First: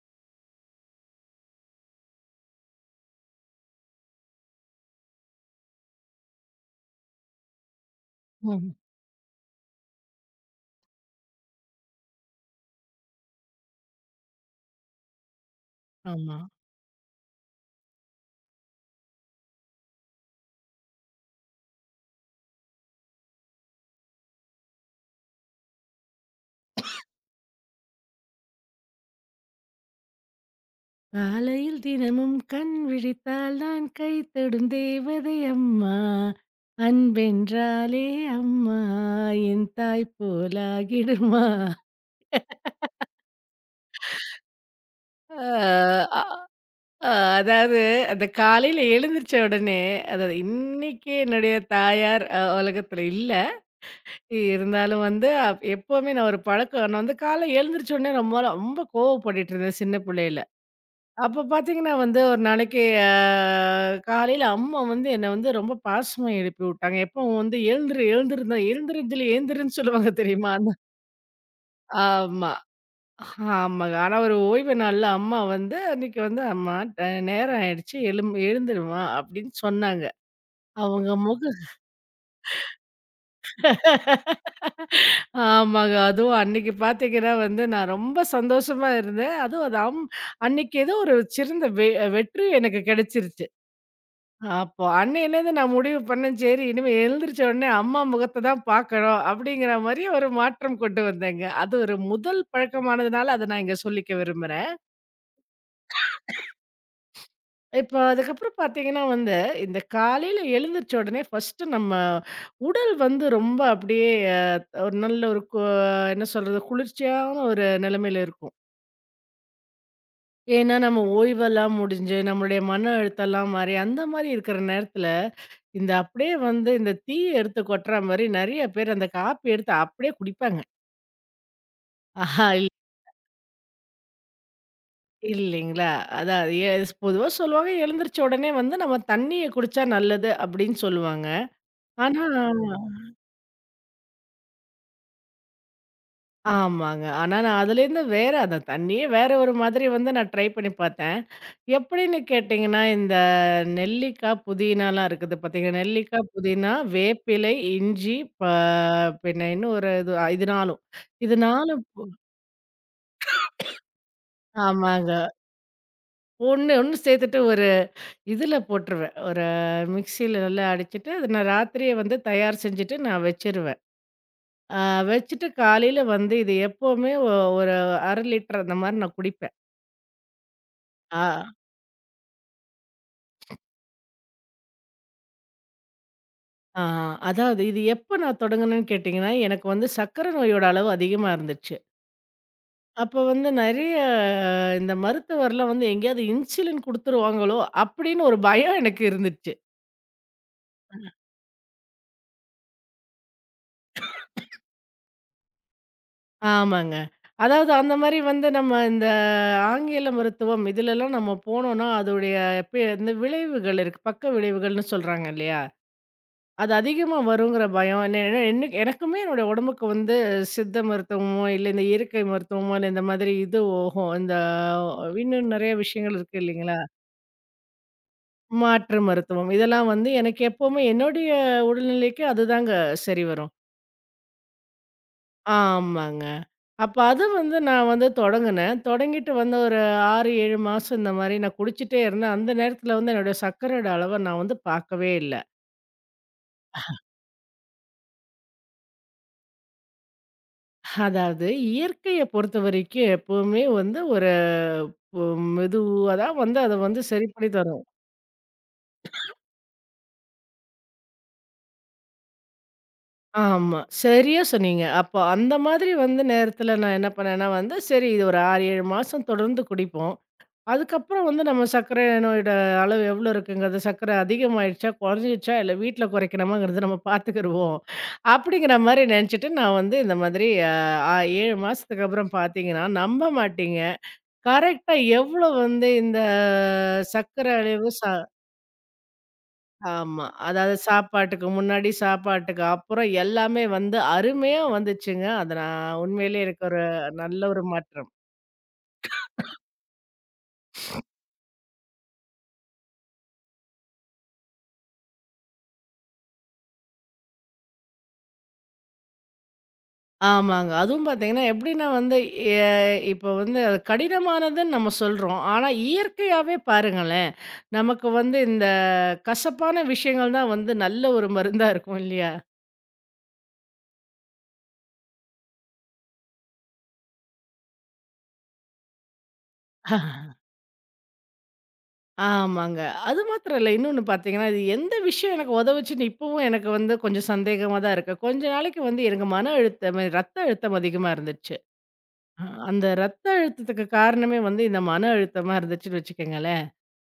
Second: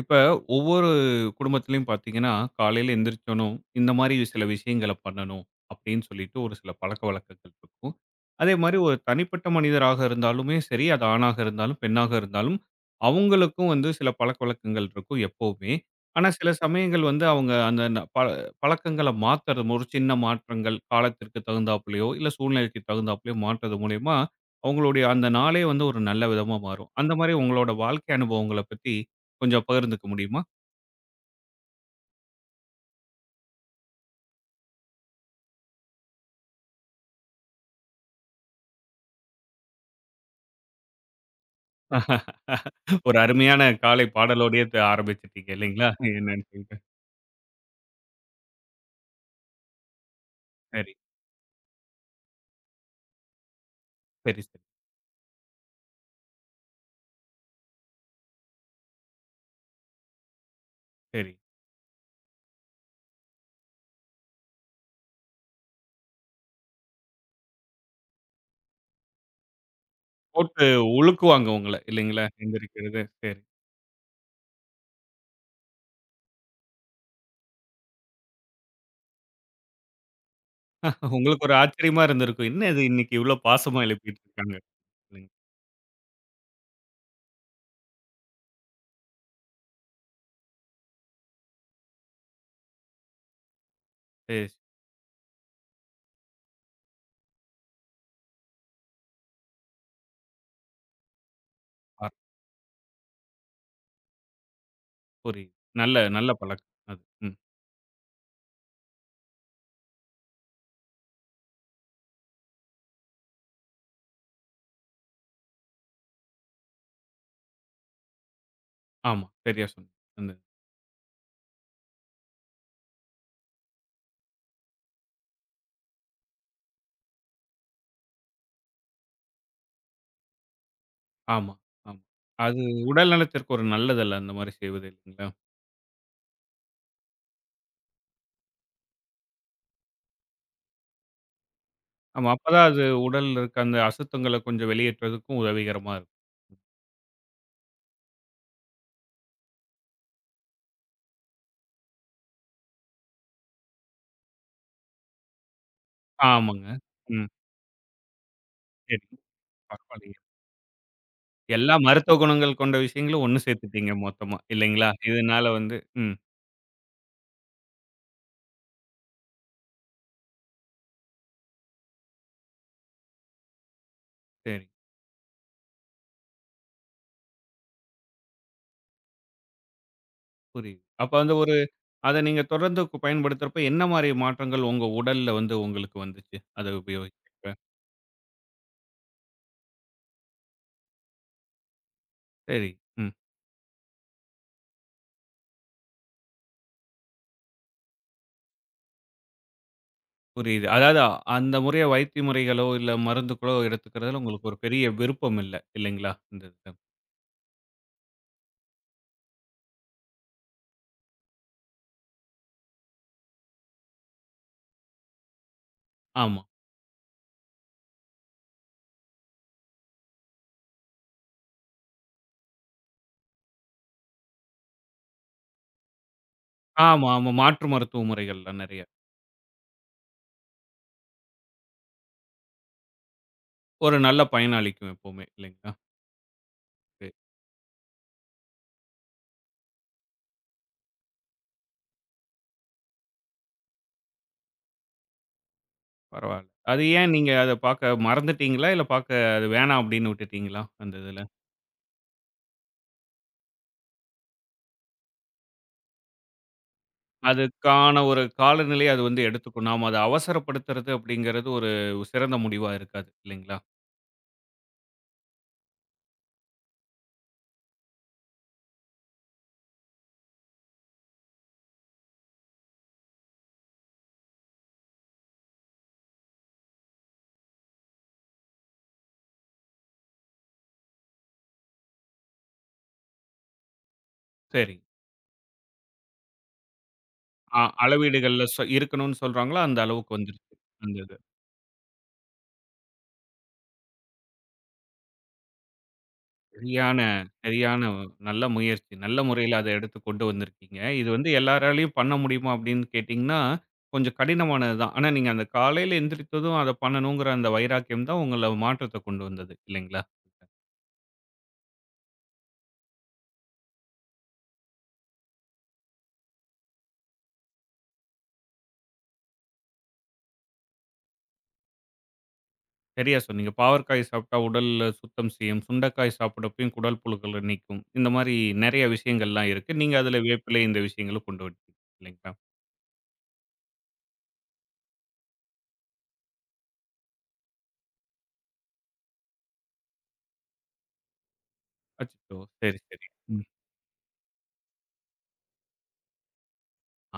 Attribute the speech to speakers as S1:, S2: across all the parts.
S1: இப்ப ஒவ்வொரு குடும்பத்திலயும் பார்த்தீங்கன்னா, காலையில எந்திரிச்சோனும், இந்த மாரி சில விஷயங்கள பண்ணணும் அப்படின்னு சொல்லிட்டு ஒரு சில பழக்கவழக்கங்கள் இருக்கும். அதே
S2: ம்.
S1: மாரி ஒரு தனிப்பட்ட மனிதராக இருந்தாலுமே சரி, அது ஆணாக இருந்தாலும், பெண்ணாக இருந்தாலும், அவங்களுக்கும் வந்து சில பழக்கவழக்கங்கள் இருக்கும் எப்பவுமே. ஆனா
S2: ஆமா.
S1: சில சமயங்கள் வந்து அவங்க அந்த ந ப பழக்கங்கள மாத்துறது ஒரு சின்ன மாற்றங்கள் காலத்திற்கு தகுந்தாப்புலயோ, இல்ல சூழ்நிலைக்கு தகுந்தாப்புலயோ மாற்றுறது மூலியமா, அவங்களுடைய அந்த நாளே வந்து ஒரு நல்ல விதமா மாறும். அந்த மாரி உங்களோட வாழ்க்கை அனுபவங்கள பத்தி கொஞ்சம் பகிர்ந்துக்க முடியுமா?
S2: காலையில் தினமும் கண் விழித்தால் நான் கை தொடும் தேவதை அம்மா. அன்பென்றாலே அம்மா என் தாய் போலாகிடுமா.
S1: ஒரு அருமையான காலை பாடலோடயே
S2: ஆ,
S1: ஆரம்பிச்சுட்டீங்க இல்லைங்களா?
S2: அ
S1: என்னன்னு சொல்லிட்டு.
S2: அ அதாவது அந்த காலையில எழுந்திரிச்ச உடனே, அதாவது
S1: சரி,
S2: இன்னைக்கு என்னுடைய தாயார் உலகத்துல இல்ல.
S1: சரி, சரி,
S2: இருந்தாலும் வந்து எப்பவுமே நான் ஒரு பழக்கம் நான் வந்து காலை எழுந்திரிச்ச உடனே ரொம்ப ரொம்ப கோவப்பட்டுட்டு இருந்தேன் சின்ன பிள்ளையில.
S1: சரி.
S2: அப்ப பார்த்தீங்கன்னா வந்து, ஒரு நாளைக்கு காலையில அம்மா வந்து என்ன வந்து ரொம்ப பாசமா எழுப்பி விட்டாங்க. எப்பவும் வந்து "எழுந்துரு, எழுந்துருந்தா எழுந்திருந்துல எழுந்துருன்னு" சொல்லுவாங்க தெரியுமா?
S1: போட்டு
S2: அந்த
S1: உலுக்குவாங்க உங்கள இல்லைங்களா?
S2: ஆமா.
S1: எந்திரிக்கிறது. சரி.
S2: ஆமாங்க. ஆனா ஒரு ஓய்வு நாள்ல அம்மா வந்து அன்னைக்கு வந்து "அம்மா நேரம் ஆயிடுச்சு எழும் எழுந்துருமா" அப்படின்னு சொன்னாங்க. அவங்க
S1: உங்களுக்கு ஒரு
S2: முகம்
S1: ஆச்சரியமா இருந்திருக்கும். என்ன இது இன்னைக்கு இவ்ளோ பாசமா எழுப்பிட்டு இருக்காங்க. இல்லைங்க. சரி.
S2: ஆமாங்க. அதுவும் அன்னைக்கு பார்த்தீங்கன்னா வந்து, நான் ரொம்ப சந்தோஷமா இருந்தேன். அதுவும் அது அம் அன்னைக்கு ஏதோ ஒரு சிறந்த வெற்றி எனக்கு கிடைச்சிருச்சு.
S1: சரி.
S2: அப்போ அன்னையிலேருந்து நான் முடிவு பண்ணேன், சரி இனிமே எழுந்திரிச்ச உடனே அம்மா முகத்த தான் பார்க்கணும் அப்படிங்கிற மாரி ஒரு மாற்றம் கொண்டு வந்தேங்க. அது ஒரு
S1: ஆ
S2: முதல் பழக்கமானதுனால அத நான் இங்க சொல்லிக்க விரும்புறேன்.
S1: புரியுது. நல்ல நல்ல பழக்கம் அது. ம்.
S2: இப்போ அதுக்கப்புறம் பார்த்தீங்கன்னா வந்து, இந்த காலையில எழுந்திரிச்ச உடனே ஃபர்ஸ்ட்டு நம்ம உடல் வந்து ரொம்ப அப்படியே அ ஒரு நல்ல ஒரு கு என்ன சொல்றது? குளிர்ச்சியான ஒரு நிலைமையில இருக்கும்.
S1: ஆமா. சரியா சொன்னீங்க. அந்த
S2: ஏன்னா நம்ம ஓய்வெல்லாம் முடிஞ்சு, நம்மளுடைய மன அழுத்தம்லாம் மாறி, அந்த மாரி இருக்கிற நேரத்தில இந்த அப்படியே வந்து இந்த தீய எடுத்து கொட்டுற மாரி நெறைய பேர் அந்த காப்பி எடுத்து அப்படியே குடிப்பாங்க.
S1: ஆமா, ஆமா.
S2: ஆஹா
S1: அது உடல் நலத்திற்கு ஒரு நல்லதல்ல அந்த மாரி செய்வது இல்லைங்களா?
S2: இல்லைங்களா? அதான் பொதுவா சொல்லுவாங்க, எழுந்திரிச்ச உடனே வந்து நம்ம தண்ணீய குடிச்சா நல்லது அப்படின்னு சொல்லுவாங்க. ஆனா
S1: ஆமா. அப்பதான் அது உடல்ல இருக்க அந்த அசுத்தங்கள கொஞ்சம் வெளியேற்றுறதுக்கும் உதவிகரமா இருக்கும்.
S2: ஆமாங்க. ஆனா நான் அதுலேருந்து வேற அந்த தண்ணியே வேற ஒரு மாதிரி வந்து நான் ட்ரை பண்ணி பார்த்தேன். எப்படின்னு கேட்டீங்கன்னா, இந்த நெல்லிக்காய், புதினாலாம் இருக்குது பார்த்தீங்கன்னா, நெல்லிக்காய்,
S1: ஆமாங்க.
S2: புதினா,
S1: ம்.
S2: வேப்பிலை, இஞ்சி, ப
S1: சரி.
S2: பின்ன இன்னும் ஒரு இது
S1: பரவாயில்லையே.
S2: இது 4ம். இது
S1: எல்லா
S2: 4ம்
S1: மருத்துவ குணங்கள் கொண்ட விஷயங்களும் ஒண்ணு சேர்த்துட்டீங்க மொத்தமா. இல்லைங்களா?
S2: ஆமாங்க.
S1: இதனால வந்து ம்.
S2: ஒண்ணு, ஒண்ணு சேர்த்துட்டு ஒரு இதுல போட்டுருவேன். ஒரு மிக்ஸியில நல்லா அடிச்சுட்டு, அத நான் ராத்திரியே வந்து தயார் செஞ்சுட்டு நான் வச்சுருவேன்.
S1: சரி.
S2: அ வச்சுட்டு காலையில வந்து இது எப்பவுமே ஒரு 1/2 லிட்டர் அந்த மாரி நான் குடிப்பேன்.
S1: புரியுது. அப்ப
S2: ஆ
S1: வந்து ஒரு அத நீங்க தொடர்ந்து பயன்படுத்துறப்ப என்ன மாரி மாற்றங்கள் உங்க உடல்ல வந்து உங்களுக்கு வந்துச்சு? அத
S2: ஆ
S1: உபயோகிக்கிறப்ப.
S2: அதாவது இது எப்ப நான் தொடங்குனேன்னு கேட்டீங்கன்னா, எனக்கு வந்து சர்க்கரை நோயோட அளவு அதிகமா இருந்துச்சு.
S1: சரி. ம்.
S2: அப்ப வந்து நெறைய இந்த மருத்துவர்லாம் வந்து எங்கேயாவது இன்சுலின் குடுத்துருவாங்களோ! அப்படின்னு ஒரு பயம் எனக்கு இருந்துச்சு.
S1: புரியுது. அதாவது அந்த முறைய வைத்திய முறைகளோ, இல்ல மருந்துகளோ எடுத்துக்கிறதுல உங்களுக்கு ஒரு பெரிய விருப்பம் இல்ல. இல்லைங்களா? இந்த இதுல.
S2: ஆமாங்க. அதாவது அந்த மாரி வந்து நம்ம இந்த ஆங்கில மருத்துவம் இதுலலாம் நம்ம போனோம்னா, அதோடைய இந்த விளைவுகள் இருக்கு. பக்க விளைவுகள்னு சொல்றாங்க இல்லையா?
S1: ஆமா.
S2: அது அதிகமா வருங்கிற பயம். ஏன்னா எனக்குமே என்னோட உடம்புக்கு வந்து சித்த மருத்துவமோ, இல்ல இந்த இயற்கை மருத்துவமோ, இல்ல இந்த மாதிரி இது ஓகும். இந்த இன்னும் நெறைய விஷயங்கள் இருக்கு இல்லைங்களா?
S1: ஆமா, ஆமா. மாற்று மருத்துவ முறைகள்லாம் நெறைய.
S2: மாற்று மருத்துவம் இதெல்லாம் வந்து எனக்கு எப்பவுமே என்னுடைய உடல்நிலைக்கு அதுதாங்க சரி வரும்.
S1: ஒரு நல்ல பயனளிக்கும் எப்பவுமே. இல்லைங்களா?
S2: ஆமாங்க. அப்ப அத வந்து நான் வந்து தொடங்குனேன். தொடங்கிட்டு வந்த ஒரு 6, 7 மாசம் இந்த மாரி நான் குடிச்சிட்டே இருந்தேன். அந்த நேரத்துல வந்து என்னோட சர்க்கரையோட அளவ நான் வந்து பார்க்கவே இல்ல.
S1: பரவால்ல. அது ஏன் நீங்க அத பாக்க மறந்துட்டீங்களா? இல்ல பாக்க அது வேணாம் அப்படின்னு விட்டுட்டீங்களா? அந்த இதுல.
S2: அதாவது இயற்கைய பொறுத்தவரைக்கும் எப்பவுமே வந்து ஒரு பொ மெதுவா தான் வந்து அத வந்து சரி பண்ணி தரும்.
S1: அதுக்கான ஒரு காலநிலை அது வந்து எடுத்துக்கும். நாம அத அவசரப்படுத்துறது அப்படிங்கிறது ஒரு சிறந்த முடிவா இருக்காது இல்லைங்களா?
S2: ஆமா. சரியா சொன்னீங்க. அப்போ அந்த மாதிரி வந்து நேரத்துல நான் என்ன பண்ணேன்னா வந்து, சரி இது ஒரு 6, 7 மாசம் தொடர்ந்து குடிப்போம். அதுக்கப்புறம் வந்து நம்ம சர்க்கரை நோயோட அளவு எவ்வளோ இருக்குங்கிறது, சர்க்கரை அதிகமாயிடுச்சா, குறைஞ்சிடுச்சா, இல்ல வீட்ல குறைக்கணுமாங்கிறத நம்ம பார்த்துக்கிருவோம். அப்படிங்கிற மாரி நெனச்சுட்டு நான் வந்து இந்த மாதிரி அ அ 7 மாசத்துக்கு அப்புறம் பார்த்தீங்கன்னா, நம்ப மாட்டீங்க.
S1: சரி.
S2: கரெக்ட்டா எவ்வளோ வந்து இந்த சர்க்கரை அளவு
S1: அளவீடுகள்ல சொ இருக்கணும்னு சொல்றாங்களோ, அந்த அளவுக்கு
S2: ஆமா.
S1: வந்துருச்சு.
S2: அதாவது
S1: அந்த
S2: சாப்பாட்டுக்கு முன்னாடி, சாப்பாட்டுக்கு அப்புறம் எல்லாமே வந்து அருமையா வந்துச்சுங்க. அது நான் உண்மையிலேயே எனக்கு ஒரு
S1: சரியான
S2: நல்ல ஒரு
S1: சரியான
S2: மாற்றம்.
S1: நல்ல முயற்சி. நல்ல முறையில அத எடுத்து கொண்டு வந்திருக்கீங்க. இது வந்து எல்லாராலயும் பண்ண முடியுமா அப்படின்னு கேட்டீங்கன்னா, கொஞ்சம் கடினமானது தான். ஆனா நீங்க அந்த காலையில எந்திரித்ததும் அத பண்ணணுங்கிற அந்த வைராக்கியம் தான் உங்கள மாற்றத்த கொண்டு வந்தது இல்லைங்களா?
S2: ஆமாங்க. அதுவும் பார்த்தீங்கன்னா, எப்படின்னா வந்து எ இப்போ வந்து அது கடினமானதுன்னு நம்ம சொல்றோம். ஆனா, இயற்கையாவே பாருங்களேன், நமக்கு வந்து இந்த கசப்பான விஷயங்கள் தான் வந்து நல்ல ஒரு மருந்தா இருக்கும் இல்லையா?
S1: சரியா சொன்னீங்க. பாவற்காய் சாப்பிட்டா உடல்ல சுத்தம் செய்யும். சுண்டைக்காய் சாப்பிடப்பயும் குடல் புழுக்கள நீக்கும். இந்த மாரி நெறைய விஷயங்கள்லாம் இருக்கு. நீங்க அதுல
S2: ஆஹ்,
S1: வேப்பிலை இந்த விஷயங்களும் கொண்டு வந்துட்டீங்க இல்லைங்களா?
S2: ஆமாங்க. அது மாத்திரம் இல்ல. இன்னொன்னு பார்த்தீங்கன்னா, இது எந்த விஷயம் எனக்கு உதவுச்சுன்னு இப்பவும் எனக்கு வந்து கொஞ்சம் சந்தேகமா தான் இருக்கு. கொஞ்ச நாளைக்கு வந்து எனக்கு மன அழுத்தம், ரத்த அழுத்தம் அதிகமா இருந்துச்சு.
S1: அச்சச்சோ!
S2: அ
S1: சரி,
S2: அந்த
S1: சரி.
S2: ரத்த
S1: ம்.
S2: அழுத்தத்துக்கு காரணமே வந்து இந்த மன அழுத்தமா இருந்துச்சுன்னு வச்சுக்கங்களேன்.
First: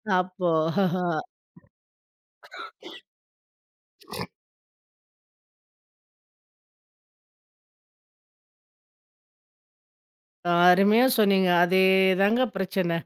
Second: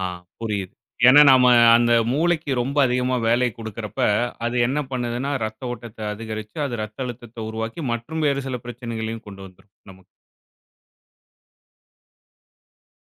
S1: ஆ
S2: அப்போ
S1: புரியுது. ஏன்னா நாம அந்த மூளைக்கு ரொம்ப அதிகமா வேலை குடுக்குறப்ப, அது என்ன பண்ணுதுன்னா, ரத்த ஓட்டத்த அதிகரிச்சு, அது ரத்த அழுத்தத்த உருவாக்கி மற்றும் வேறு சில பிரச்சனைகளையும் கொண்டு வந்துரும் நமக்கு.
S2: அருமையா சொன்னீங்க. அதேதாங்க பிரச்சனை.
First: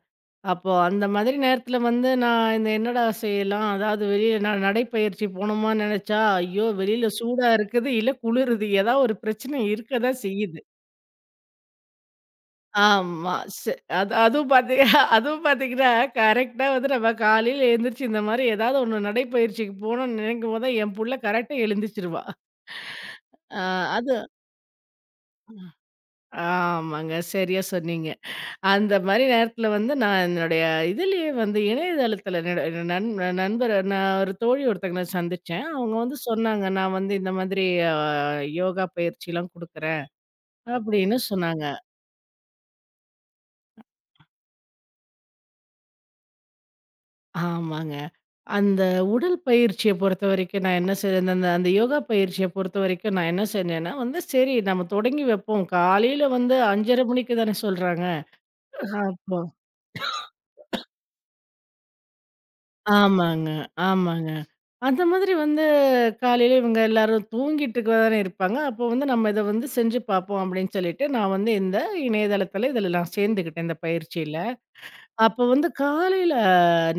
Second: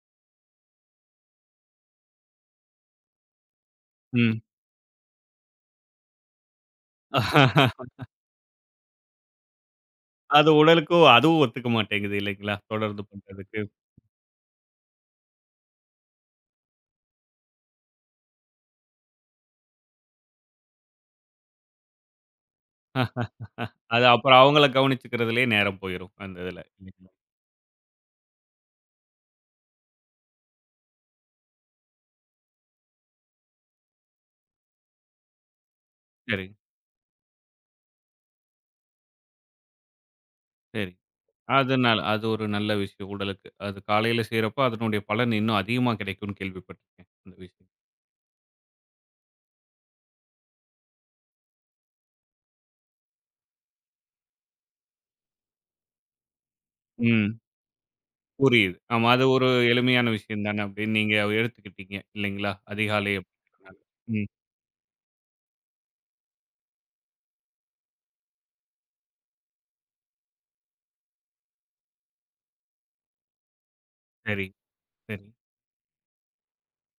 S2: அப்போ அந்த மாதிரி நேரத்தில வந்து நான் இந்த என்னடா செய்யலாம்? அதாவது வெளியில
S1: ம்.
S2: நான் நடைப்பயிற்சி போணுமான்னு நெனச்சா, ஐயோ! வெளியில சூடா இருக்குது, இல்ல குளிருது. ஏதாவது ஒரு பிரச்சனை இருக்க தான்
S1: அது
S2: செய்யுது.
S1: உடலுக்கும் அதுவும் ஒத்துக்க மாட்டேங்குது இல்லைங்களா? தொடர்ந்து
S2: ஆமா.
S1: பண்றதுக்கு.
S2: செ அது அதுவும் பாத்தீ அதுவும் பாத்தீங்கன்னா, கரெக்ட்டா வந்து நம்ம காலையில எழுந்திரிச்சு இந்த மாரி ஏதாவது ஒண்ணு நடைப்பயிற்சிக்கு போணும்னு நெனைக்கும்போது தான் என் புள்ள கரெக்ட்டா எழுந்திரிச்சுருவா. அ
S1: அது
S2: அது
S1: அப்புறம் அவங்கள கவனிச்சுக்கிறதுலயே நேரம் போயிரும். அந்த இதுல. இல்லைங்களா?
S2: ஆமாங்க. சரியா சொன்னீங்க. அந்த மாரி நேரத்தில வந்து, நான் என்னுடைய இதிலேயே வந்து இணையதளத்தில என்னோட நண் நண்பர் நான் ஒரு தோழி ஒருத்தங்கள சந்திச்சேன். அவங்க வந்து
S1: சரி,
S2: சொன்னாங்க, "நான் வந்து இந்த மாதிரி அ யோகா பயிற்சிலாம் குடுக்குறேன்."
S1: சரி.
S2: அப்படின்னு சொன்னாங்க.
S1: அதனால அது ஒரு நல்ல விஷயம் உடலுக்கு. அது காலையில செய்றப்ப அதனுடைய பலன் இன்னும் அதிகமா கிடைக்கும்னு கேள்விப்பட்டுருக்கேன். அந்த விஷயம்.
S2: ஆமாங்க. அந்த உடல் பயிற்சிய பொறுத்தவரைக்கும் நான் என்ன செய் அந்த அந்த யோகா பயிற்சிய பொறுத்தவரைக்கும் நான் என்ன செஞ்சேன்னா வந்து, சரி நம்ம தொடங்கி வைப்போம். காலையில வந்து 5:30 மணிக்கு
S1: ம்.
S2: தானே சொல்றாங்க.
S1: புரியுது. ஆமா. அது
S2: அப்போ
S1: ஒரு எளிமையான விஷயம் தானே அப்படின்னு நீங்க எடுத்துக்கிட்டீங்க இல்லைங்களா? அதிகாலை
S2: ஆமாங்க,
S1: அப்படிங்கிறனால. ம்.
S2: ஆமாங்க. அந்த மாதிரி வந்து காலையில இவங்க எல்லாரும் தூங்கிட்டு இருக்க தானே இருப்பாங்க. அப்போ வந்து நம்ம இத வந்து செஞ்சு பார்ப்போம் அப்படின்னு சொல்லிட்டு, நான் வந்து இந்த இணையதளத்தில இதில நான் சேர்ந்துக்கிட்டேன் இந்த பயிற்சியில.
S1: சரி, சரி.
S2: அப்போ வந்து காலையில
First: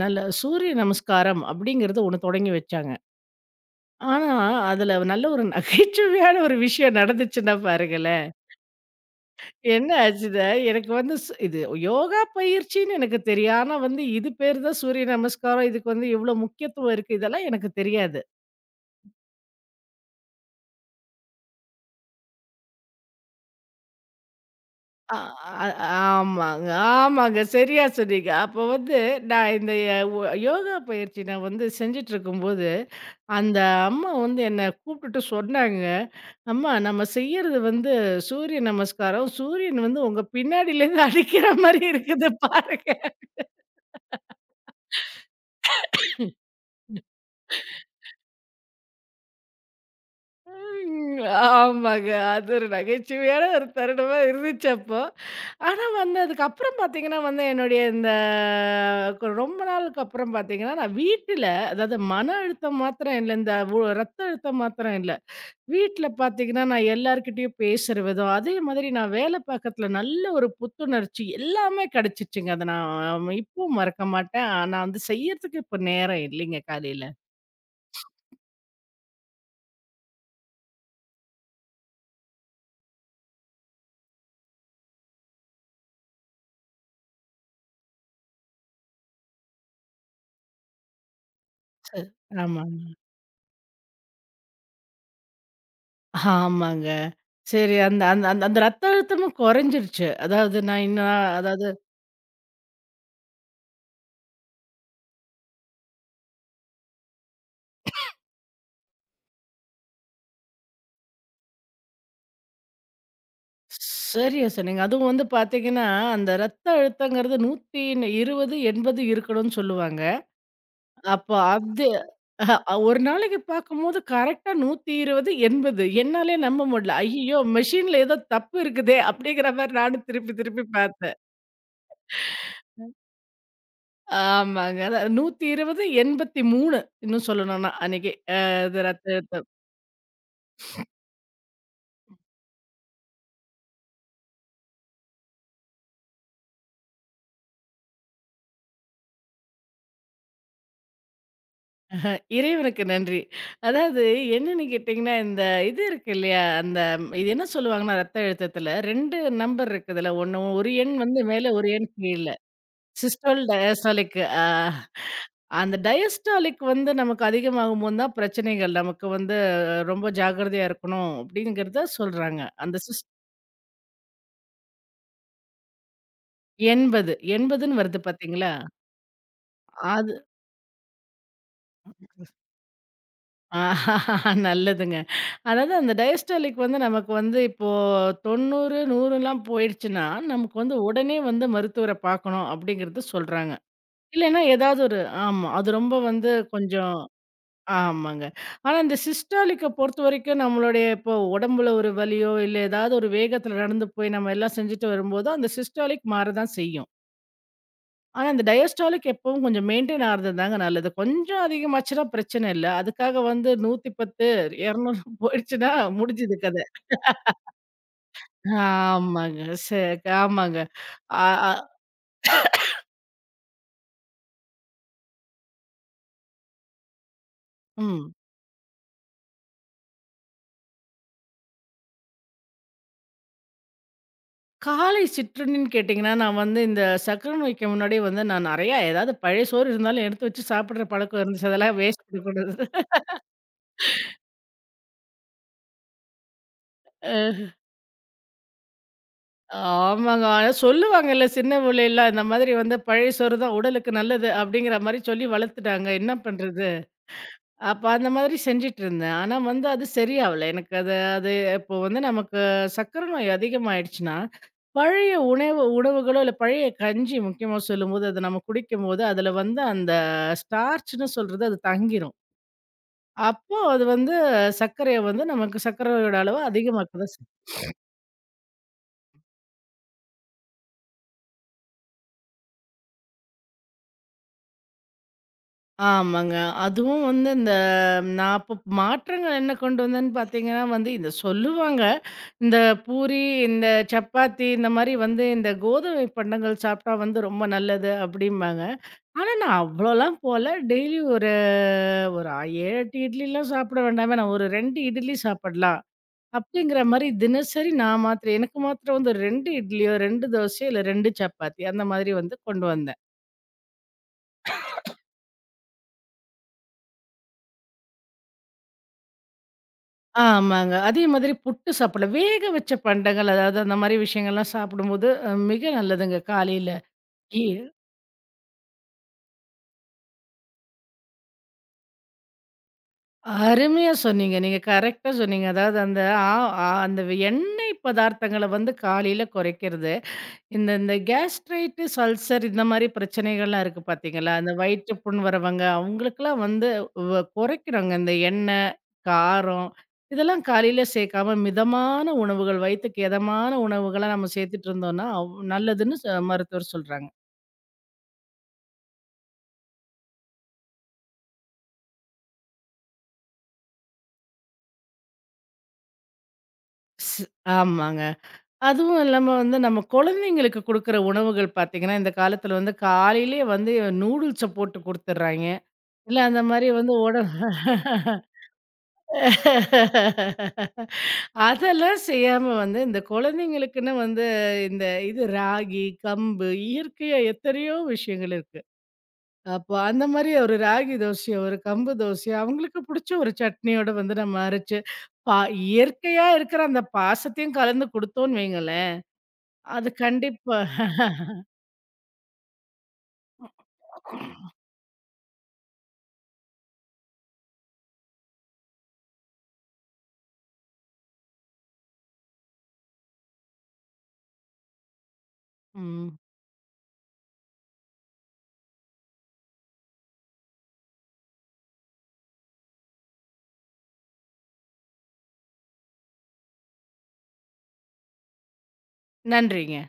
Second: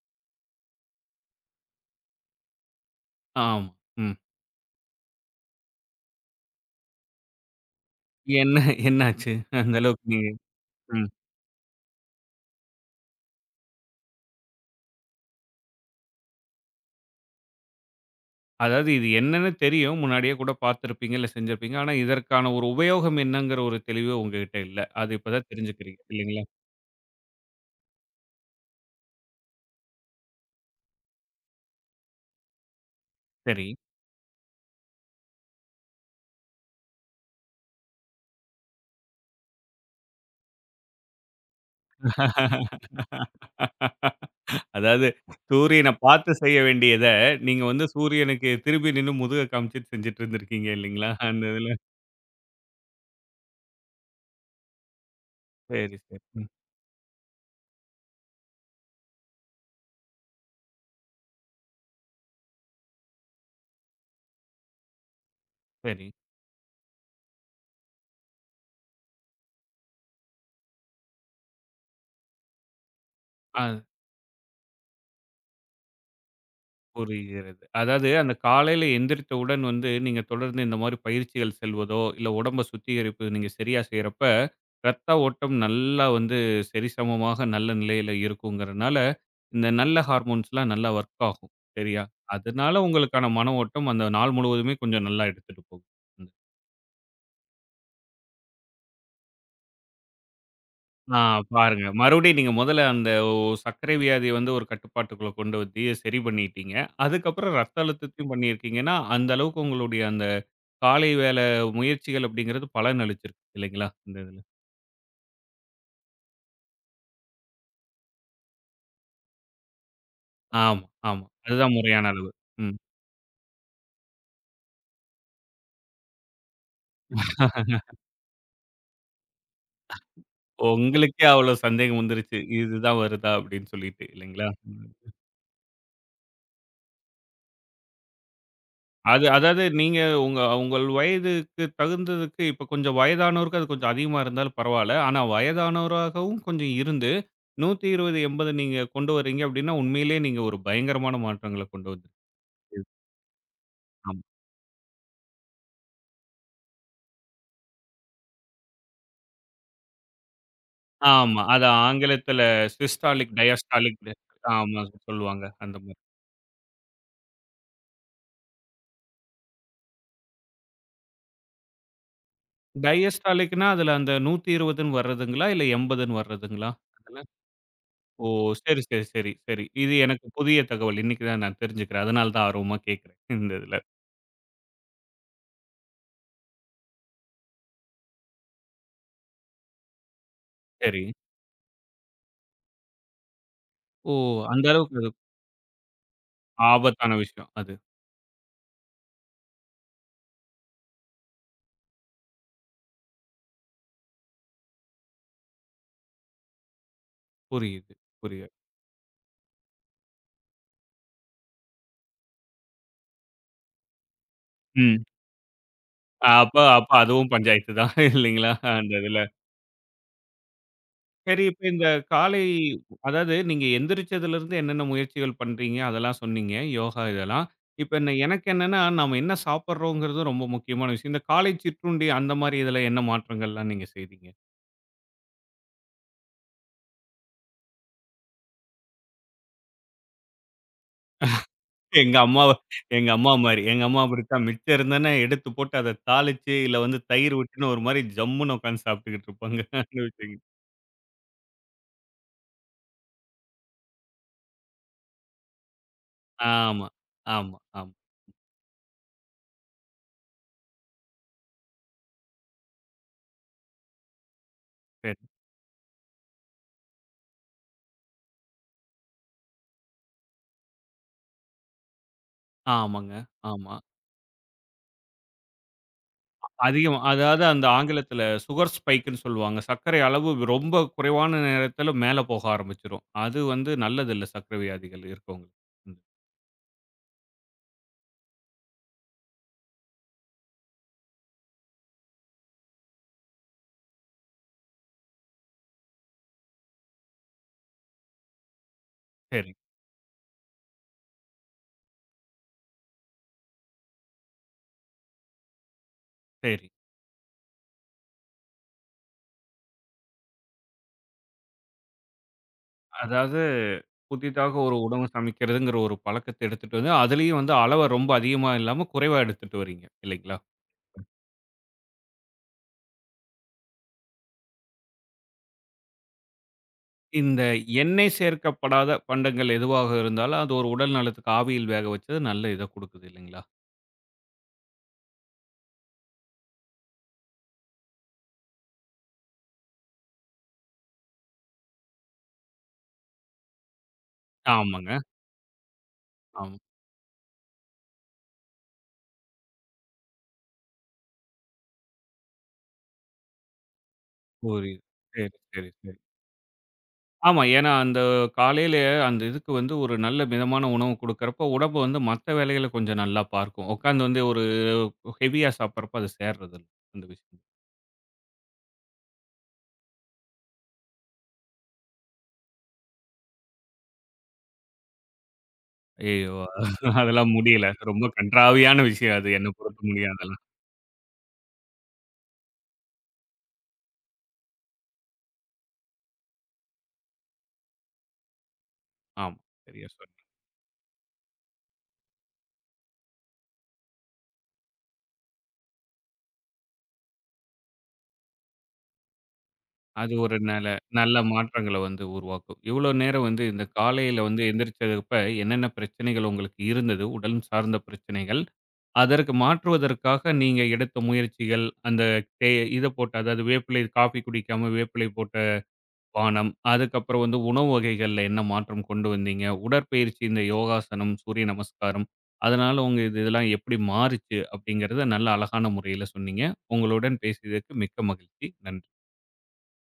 S2: நல்ல சூரிய நமஸ்காரம் அப்படிங்கிறது ஒண்ணு தொடங்கி வச்சாங்க.
S1: ஆமா. ம்.
S2: ஆனா, அதில நல்ல ஒரு நகைச்சுவையான ஒரு விஷயம் நடந்துச்சுன்னா பாருங்களேன்.
S1: என்ன என்னாச்சு? அந்த
S2: என்ன
S1: அளவுக்கு நீங்க
S2: ஆச்சுன்னா, எனக்கு
S1: ம்.
S2: வந்து இது யோகா பயிற்சின்னு எனக்கு தெரியும். ஆனா வந்து இது பேர் தான் சூரிய நமஸ்காரம். இதுக்கு வந்து இவ்ளோ முக்கியத்துவம் இருக்கு. இதெல்லாம் எனக்கு தெரியாது.
S1: அதாவது இது என்னன்னு தெரியும். முன்னாடியே கூட பார்த்திருப்பீங்க, இல்ல செஞ்சிருப்பீங்க. ஆனா இதற்கான ஒரு உபயோகம் என்னங்கிற ஒரு தெளிவு உங்ககிட்ட இல்ல.
S2: ஆ
S1: அது இப்ப தான்
S2: அ
S1: தெரிஞ்சுக்கிறீங்க இல்லைங்களா?
S2: ஆமாங்க, ஆமாங்க. சரியா சொன்னீங்க. அப்போ வந்து நான் இந்த அ ஒ யோகா பயிற்சி நான் வந்து செஞ்சுட்ருக்கும்போது, அந்த
S1: சரி.
S2: அம்மா வந்து என்ன கூப்பிட்டுட்டு சொன்னாங்க, "அம்மா நம்ம செய்யறது வந்து சூரிய நமஸ்காரம். சூரியன் வந்து உங்க பின்னாடியிலேருந்து அடிக்கிற மாரி இருக்குது பாருங்க."
S1: அதாவது சூரியன பார்த்து செய்ய வேண்டியத, நீங்க வந்து சூரியனுக்கு திரும்பி நின்னு முதுக காமிச்சுட்டு செஞ்சுட்டு இருந்திருக்கீங்க இல்லைங்களா?
S2: ம்.
S1: அந்த இதுல.
S2: ஆமாங்க. அது ஒரு நகைச்சுவையான ஒரு தருணமா இருந்துச்சு அப்போ. ஆனா
S1: சரி,
S2: வந்து
S1: சரி.
S2: அதுக்கப்புறம் பார்த்தீங்கன்னா வந்து என்னுடைய இந்த கு ரொம்ப நாளுக்கு அப்புறம் பார்த்தீங்கன்னா, நான் வீட்டுல அதாவது மன அழுத்தம் மாத்திரம் இல்ல, இந்த ரத்த அழுத்தம் மாத்திரம் இல்ல.
S1: சரி.
S2: வீட்ல பார்த்தீங்கன்னா, நான் எல்லார்கிட்டயும் பேசுற விதம், அதே மாதிரி நான் வேல பார்க்கறதுல நல்ல ஒரு புத்துணர்ச்சி எல்லாமே கிடைச்சிச்சுங்க. அத நான்
S1: ஆ
S2: இப்பவும் மறக்க மாட்டேன். நான் வந்து செய்யறதுக்கு இப்ப நேரம் இல்லைங்க காலையில.
S1: புரிகிறது. அதாவது அந்த காலையில எந்திரித்தவுடன் வந்து நீங்க தொடர்ந்து இந்த மாரி பயிற்சிகள் செல்வதோ, இல்ல உடம்ப சுத்திகரிப்பு நீங்க சரியா செய்றப்ப, ரத்த ஓட்டம் நல்லா வந்து சரிசமமாக நல்ல நிலையில இருக்குங்கிறனால, இந்த நல்ல ஹார்மோன்ஸ்லாம் நல்லா ஒர்க் ஆகும். சரியா?
S2: சரி.
S1: அதனால
S2: ஆமாங்க.
S1: உங்களுக்கான மன ஓட்டம் அந்த நாள் முழுவதுமே கொஞ்சம் நல்லா எடுத்துட்டு போகும். ம்.
S2: ஆமாங்க. சரி. அந்த அந்த அந்த அந்த ரத்த அழுத்தமும் கொறைஞ்சிருச்சு. அதாவது நான் இன்னும்
S1: ஆ
S2: அதாவது
S1: பாருங்க. மறுபடியும் நீங்க முதல்ல அந்த சர்க்கரை வியாதிய வந்து ஒரு கட்டுப்பாட்டுக்குள்ள கொண்டு வந்து சரி பண்ணிட்டீங்க. அதுக்கப்புறம் ரத்த அழுத்தத்தையும் பண்ணியிருக்கீங்கன்னா, அந்த அளவுக்கு உங்களுடைய அந்த காலை வேல முயற்சிகள் அப்படிங்கிறது பலன் அளிச்சிருக்கு இல்லைங்களா? இந்த இதுல.
S2: சரியா சொன்னீங்க. அதுவும் வந்து பார்த்தீங்கன்னா, அந்த ரத்த அழுத்தங்கிறது 120, 80 இருக்கணும்னு சொல்லுவாங்க.
S1: ஆமா, ஆமா.
S2: அப்ப
S1: அதுதான்
S2: அது
S1: முறையான அளவு.
S2: அஹ்,
S1: ம்.
S2: ஒரு நாளைக்கு பார்க்கும்போது கரெக்ட்டா 120, 80 என்னாலயே நம்ப முடியல. ஐய்யயோ! மெஷின்ல ஏதோ தப்பு இருக்குதே! அப்டிங்கிற மாரி நானும் திருப்பி திருப்பி பார்த்தேன்.
S1: உங்களுக்கே அவ்வளோ சந்தேகம் வந்துருச்சு. இதுதான் வருதா அப்படின்னு சொல்லிட்டு இல்லைங்களா?
S2: ஆமாங்க.
S1: ம்.
S2: அதான் 120, 83 இன்னும் சொல்லணும்னா அன்னைக்கு. அ இது
S1: அது
S2: ரத்த
S1: அதாவது நீங்க உங்கள் வயதுக்கு தகுந்ததுக்கு இப்ப கொஞ்சம் வயதானோருக்கு அது கொஞ்சம் அதிகமா இருந்தாலும் பரவால்ல. ஆனா வயதானவராகவும் கொஞ்சம் இருந்து 120, 80 நீங்க கொண்டு வரீங்க அப்படின்னா, உண்மையிலேயே நீங்க ஒரு பயங்கரமான மாற்றங்கள கொண்டு வந்துருக்கீங்க.
S2: இறைவனுக்கு நன்றி. அதாவது
S1: ஆமா,
S2: என்னன்னு கேட்டீங்கன்னா, இந்த இது இருக்கு இல்லையா? அந்த இது என்ன சொல்லுவாங்கன்னா, ரத்த அழுத்தத்தில 2 நம்பர் இருக்குதுல்ல. 1 ஒரு எண் வந்து
S1: ஆமா.
S2: மேல,
S1: அது
S2: ஒரு எண் கீழ.
S1: ஆங்கிலத்துல சிஸ்டாலிக்,
S2: சிஸ்டோல்,
S1: டயஸ்டாலிக்
S2: டயஸ்டாலிக்
S1: ஆமா சொல்லுவாங்க. அந்த
S2: அந்த
S1: மாரி.
S2: டயஸ்டாலிக் வந்து நமக்கு அதிகமாகும்போது தான் பிரச்சனைகள். நமக்கு வந்து ரொம்ப ஜாக்கிரதையா இருக்கணும் அப்படிங்கிறத சொல்றாங்க. அந்த சிஸ்
S1: டையஸ்டாலிக்னா அதுல அந்த 120ன்னு வர்றதுங்களா? இல்ல 80ன்னு வர்றதுங்களா?
S2: 80
S1: அதுல.
S2: 80ன்னு வருது
S1: ஓ!
S2: பார்த்தீங்களா?
S1: சரி, சரி, சரி, சரி. இது
S2: அது.
S1: எனக்கு புதிய தகவல். இன்னைக்கு தான் நான் தெரிஞ்சுக்கிறேன். அதனால தான் ஆர்வமா கேட்கிறேன். இந்த
S2: ஆ
S1: இதுல.
S2: நல்லதுங்க. அதாவது அந்த டயஸ்டாலிக் வந்து நமக்கு வந்து இப்போ 90, 100லாம் போயிடுச்சுன்னா, நமக்கு வந்து
S1: சரி.
S2: உடனே வந்து மருத்துவர பார்க்கணும் அப்படிங்கிறது சொல்றாங்க.
S1: ஓ!
S2: இல்லைன்னா
S1: அந்த
S2: ஏதாவது
S1: அளவுக்கு
S2: ஒரு
S1: அது
S2: ஆமா. அது ரொம்ப வந்து கொஞ்சம்
S1: ஆபத்தான விஷயம். அது.
S2: ஆமாங்க. ஆனா இந்த சிஸ்டாலிக்க பொறுத்தவரைக்கும் நம்மளுடைய இப்போ உடம்புல ஒரு வலியோ, இல்ல ஏதாவது ஒரு வேகத்தில நடந்து போய் நம்ம எல்லாம் செஞ்சுட்டு வரும்போது, அந்த சிஸ்டாலிக் மாறதான் செய்யும்.
S1: புரியுது,
S2: ஆனா இந்த
S1: புரியுது.
S2: டயஸ்டாலிக் எப்பவும் கொஞ்சம் மெயின்டெயின் ஆறது தாங்க நல்லது. கொஞ்சம் அதிகமாச்சுன்னா பிரச்சனை இல்ல. அதுக்காக வந்து 110, 200
S1: ம்.
S2: போயிடுச்சுன்னா முடிஞ்சுது
S1: அப்ப
S2: கத.
S1: அப்ப அதுவும் பஞ்சாயத்து தான் இல்லைங்களா? அந்த இதுல.
S2: ஆமாங்க. ஆமாங்க. அ
S1: சரி,
S2: அ
S1: இப்ப இந்த காலை அதாவது நீங்க எந்திரிச்சதுலருந்து என்னென்ன முயற்சிகள் பண்றீங்க? அதெல்லாம் சொன்னீங்க. யோகா இதெல்லாம். இப்ப என்ன
S2: ம்.
S1: எனக்கு என்னன்னா, நாம என்ன சாப்பிடுறோங்கிறது ரொம்ப முக்கியமான விஷயம். இந்த காலை சிற்றுண்டி அந்த மாரி இதுல என்ன மாற்றங்கள்லாம் நீங்க செய்றீங்க?
S2: காலை சிற்றுண்டின்னு கேட்டிங்கன்னா, நான் வந்து இந்த சக்கர நோய்க்கு முன்னாடி வந்து நான் நெறையா ஏதாவது பழைய சோறு இருந்தாலும் எடுத்து வச்சு சாப்பிடுற பழக்கம் இருந்துச்சு. அதெல்லாம் வேஸ்ட்
S1: எங்க அம்மாவ
S2: பண்ணக்கூடாது.
S1: எங்க அம்மா மாரி. எங்க அம்மா அப்படித்தான் மிச்சம் இருந்ததுன்னா எடுத்து போட்டு அத தாளிச்சு, இல்ல வந்து தயிர்
S2: அ
S1: விட்டுன்னு ஒரு மாரி ஜம்முன்னு உட்காந்து சாப்பிட்டுக்கிட்டு இருப்பாங்க. அந்த
S2: ஆமாங்க.
S1: விஷயங்கள்.
S2: ஆனா சொல்லுவாங்கல்ல சின்ன புள்ளைலாம், இந்த மாதிரி வந்து பழைய சோறு தான் உடலுக்கு நல்லது அப்படிங்கிற மாரி சொல்லி வளர்த்துட்டாங்க. என்ன பண்றது?
S1: ஆமா, ஆமா,
S2: அப்ப
S1: ஆமா.
S2: அந்த மாதிரி செஞ்சுட்டு இருந்தேன். ஆனா வந்து அது சரியாவல. எனக்கு அது அது இப்போ வந்து நமக்கு சர்க்கரை நோய் அதிகமாயிடுச்சுன்னா, பழைய
S1: சரி.
S2: உணவு உணவுகளோ, இல்ல பழைய கஞ்சி முக்கியமா சொல்லும்போது, அத நம்ம குடிக்கும்போது, அதுல வந்து அந்த ஸ்டார்ச்ன்னு சொல்றது அது தங்கிரும்.
S1: ஆமாங்க.
S2: அப்போ
S1: ஆமா.
S2: அது வந்து சர்க்கரைய வந்து நமக்கு சர்க்கரையோட அளவு அதிகமாக்க
S1: அதிகம்.
S2: தான் செய்யும்.
S1: அதாவது அந்த ஆங்கிலத்தில சுகர் ஸ்பைக்ன்னு சொல்லுவாங்க. சர்க்கரை அளவு ரொம்ப குறைவான நேரத்தில மேல போக ஆரம்பிச்சுரும். அது வந்து நல்லதில்ல சர்க்கரை வியாதிகள் இருக்கவங்களுக்கு. ம்.
S2: ஆமாங்க. அதுவும் வந்து இந்த நான் அப்ப மாற்றங்கள் என்ன கொண்டு வந்தேன்னு பார்த்தீங்கன்னா, வந்து இத சொல்லுவாங்க. இந்த பூரி, இந்த சப்பாத்தி இந்த மாரி வந்து இந்த கோதுமை பண்டங்கள் சாப்பிட்டா வந்து ரொம்ப நல்லது அப்படிம்பாங்க. ஆனா
S1: சரி,
S2: நான் அவ்வளோலாம் போல. டெய்லி ஒரு ஒரு 7, 8 இட்லிலாம் சாப்பிட வேண்டாமே. நான் ஒரு 2 இட்லி சாப்பிடலாம்.
S1: சரி.
S2: அப்படிங்கிற மாரி தினசரி நான் மாத்திரம் எனக்கு மாத்திரம் வந்து 2 இட்லியோ, 2 தோசையோ, இல்ல 2 சப்பாத்தி அந்த மாதிரி வந்து கொண்டு வந்தேன்.
S1: அதாவது புதிதாக ஒரு உணவு சமைக்கிறதுங்கிற ஒரு பழக்கத்த எடுத்துட்டு வந்து, அதிலயும் வந்து அளவ ரொம்ப அதிகமா இல்லாம குறைவா எடுத்துட்டு வரீங்க. இல்லைங்களா?
S2: ஆமாங்க. அதே மாதிரி புட்டு சாப்பிடலாம். வேக வச்ச பண்டங்கள், அதாவது அந்த மாரி விஷயங்கள்லாம் சாப்பிடும்போது, மிக நல்லதுங்க காலையில.
S1: இந்த
S2: இ
S1: எண்ணெய் சேர்க்கப்படாத பண்டங்கள் எதுவாக இருந்தாலும், அது ஒரு உடல் நலத்துக்கு ஆவியில் வேக வச்சது நல்ல இத குடுக்குது இல்லைங்களா?
S2: அருமையா சொன்னீங்க. நீங்க கரெக்ட்டா சொன்னீங்க. அதாவது அந்த ஆ ஆ அந்த எண்ணெய் பதார்த்தங்கள வந்து காலையில குறைக்கிறது. இந்த இந்த கேஸ்ட்ரைட்டிஸ், அல்சர் இந்த மாரி பிரச்சனைகள்லாம் இருக்கு பார்த்தீங்களா? அந்த வயிற்று
S1: ஆமாங்க.
S2: புண் வரவங்க, அவங்களுக்கெல்லாம்
S1: ஆமா.
S2: வந்து குறைக்கிறாங்க. இந்த எண்ணெய், காரம் இதெல்லாம் காலையில சேர்க்காம மிதமான உணவுகள், வயித்துக்கு எதமான உணவுகளா நம்ம சேர்த்துட்டு
S1: புரியுது.
S2: இருந்தோம்னா,
S1: சரி,
S2: அவ்
S1: சரி, சரி.
S2: நல்லதுன்னு மருத்துவர் சொல்றாங்க.
S1: ஆமா. ஏன்னா, அந்த காலையில அந்த இதுக்கு வந்து ஒரு நல்ல மிதமான உணவு குடுக்குறப்போ, உடம்பு வந்து மத்த வேலைகள கொஞ்சம் நல்லா பார்க்கும். உட்காந்து வந்து ஒரு ஹெவியா சாப்பிடுறப்போ அது சேர்றதில்ல. அந்த
S2: ஸ்
S1: விஷயம்.
S2: ஆமாங்க. அதுவும் இல்லாம வந்து நம்ம குழந்தைங்களுக்கு குடுக்குற உணவுகள் பார்த்தீங்கன்னா, இந்த காலத்துல வந்து காலையிலேயே வந்து நூடுல்ஸ போட்டு குடுத்துடுறாய்ங்க. இல்ல
S1: ஐயயோ!
S2: அந்த மாரி வந்து
S1: அதெல்லாம் முடியல. ரொம்ப கண்றாவியான விஷயம் அது. என்ன பொறுத்த முடியும் அதெல்லாம்.
S2: அதெல்லாம் செய்யாம வந்து, இந்த குழந்தைங்களுக்குன்னு வந்து இந்த இது ராகி, கம்பு இயற்கையா எத்தனையோ விஷயங்கள் இருக்கு.
S1: ஆமா.
S2: அப்போ
S1: சரியா
S2: அந்த
S1: சொன்னீங்க.
S2: மாரி ஒரு ராகி தோசையோ, ஒரு கம்பு தோசையோ அவங்களுக்கு புடிச்ச ஒரு சட்னியோட வந்து நம்ம அரைச்சு, பா இயற்கையா இருக்கிற அந்த பாசத்தையும் கலந்து குடுத்தோம்ன்னு வையுங்களேன், அது
S1: அது ஒரு
S2: கண்டிப்பா
S1: நல்ல நல்ல மாற்றங்கள வந்து உருவாக்கும். இவ்வளோ நேரம் வந்து இந்த காலையில வந்து எந்திரிச்சப்ப என்னென்ன பிரச்சனைகள் உங்களுக்கு இருந்தது? உடல் சார்ந்த பிரச்சனைகள். அதற்கு மாற்றுவதற்காக நீங்க எடுத்த முயற்சிகள், அந்த தே இத போட்டு அதாவது வேப்பிலை காஃபி குடிக்காம வேப்பிலை போட்ட
S2: ம்.
S1: பானம், அதுக்கப்புறம் வந்து உணவு வகைகள்ல என்ன மாற்றம் கொண்டு வந்தீங்க? உடற்பயிற்சி இந்த யோகாசனம், சூரிய நமஸ்காரம், அதனால உங்க இது இதெல்லாம் எப்படி மாறுச்சு? அப்படிங்கிறத நல்ல அழகான முறையில சொன்னீங்க. உங்களுடன் பேசியதற்கு மிக்க மகிழ்ச்சி. நன்றி.
S2: நன்றிங்க.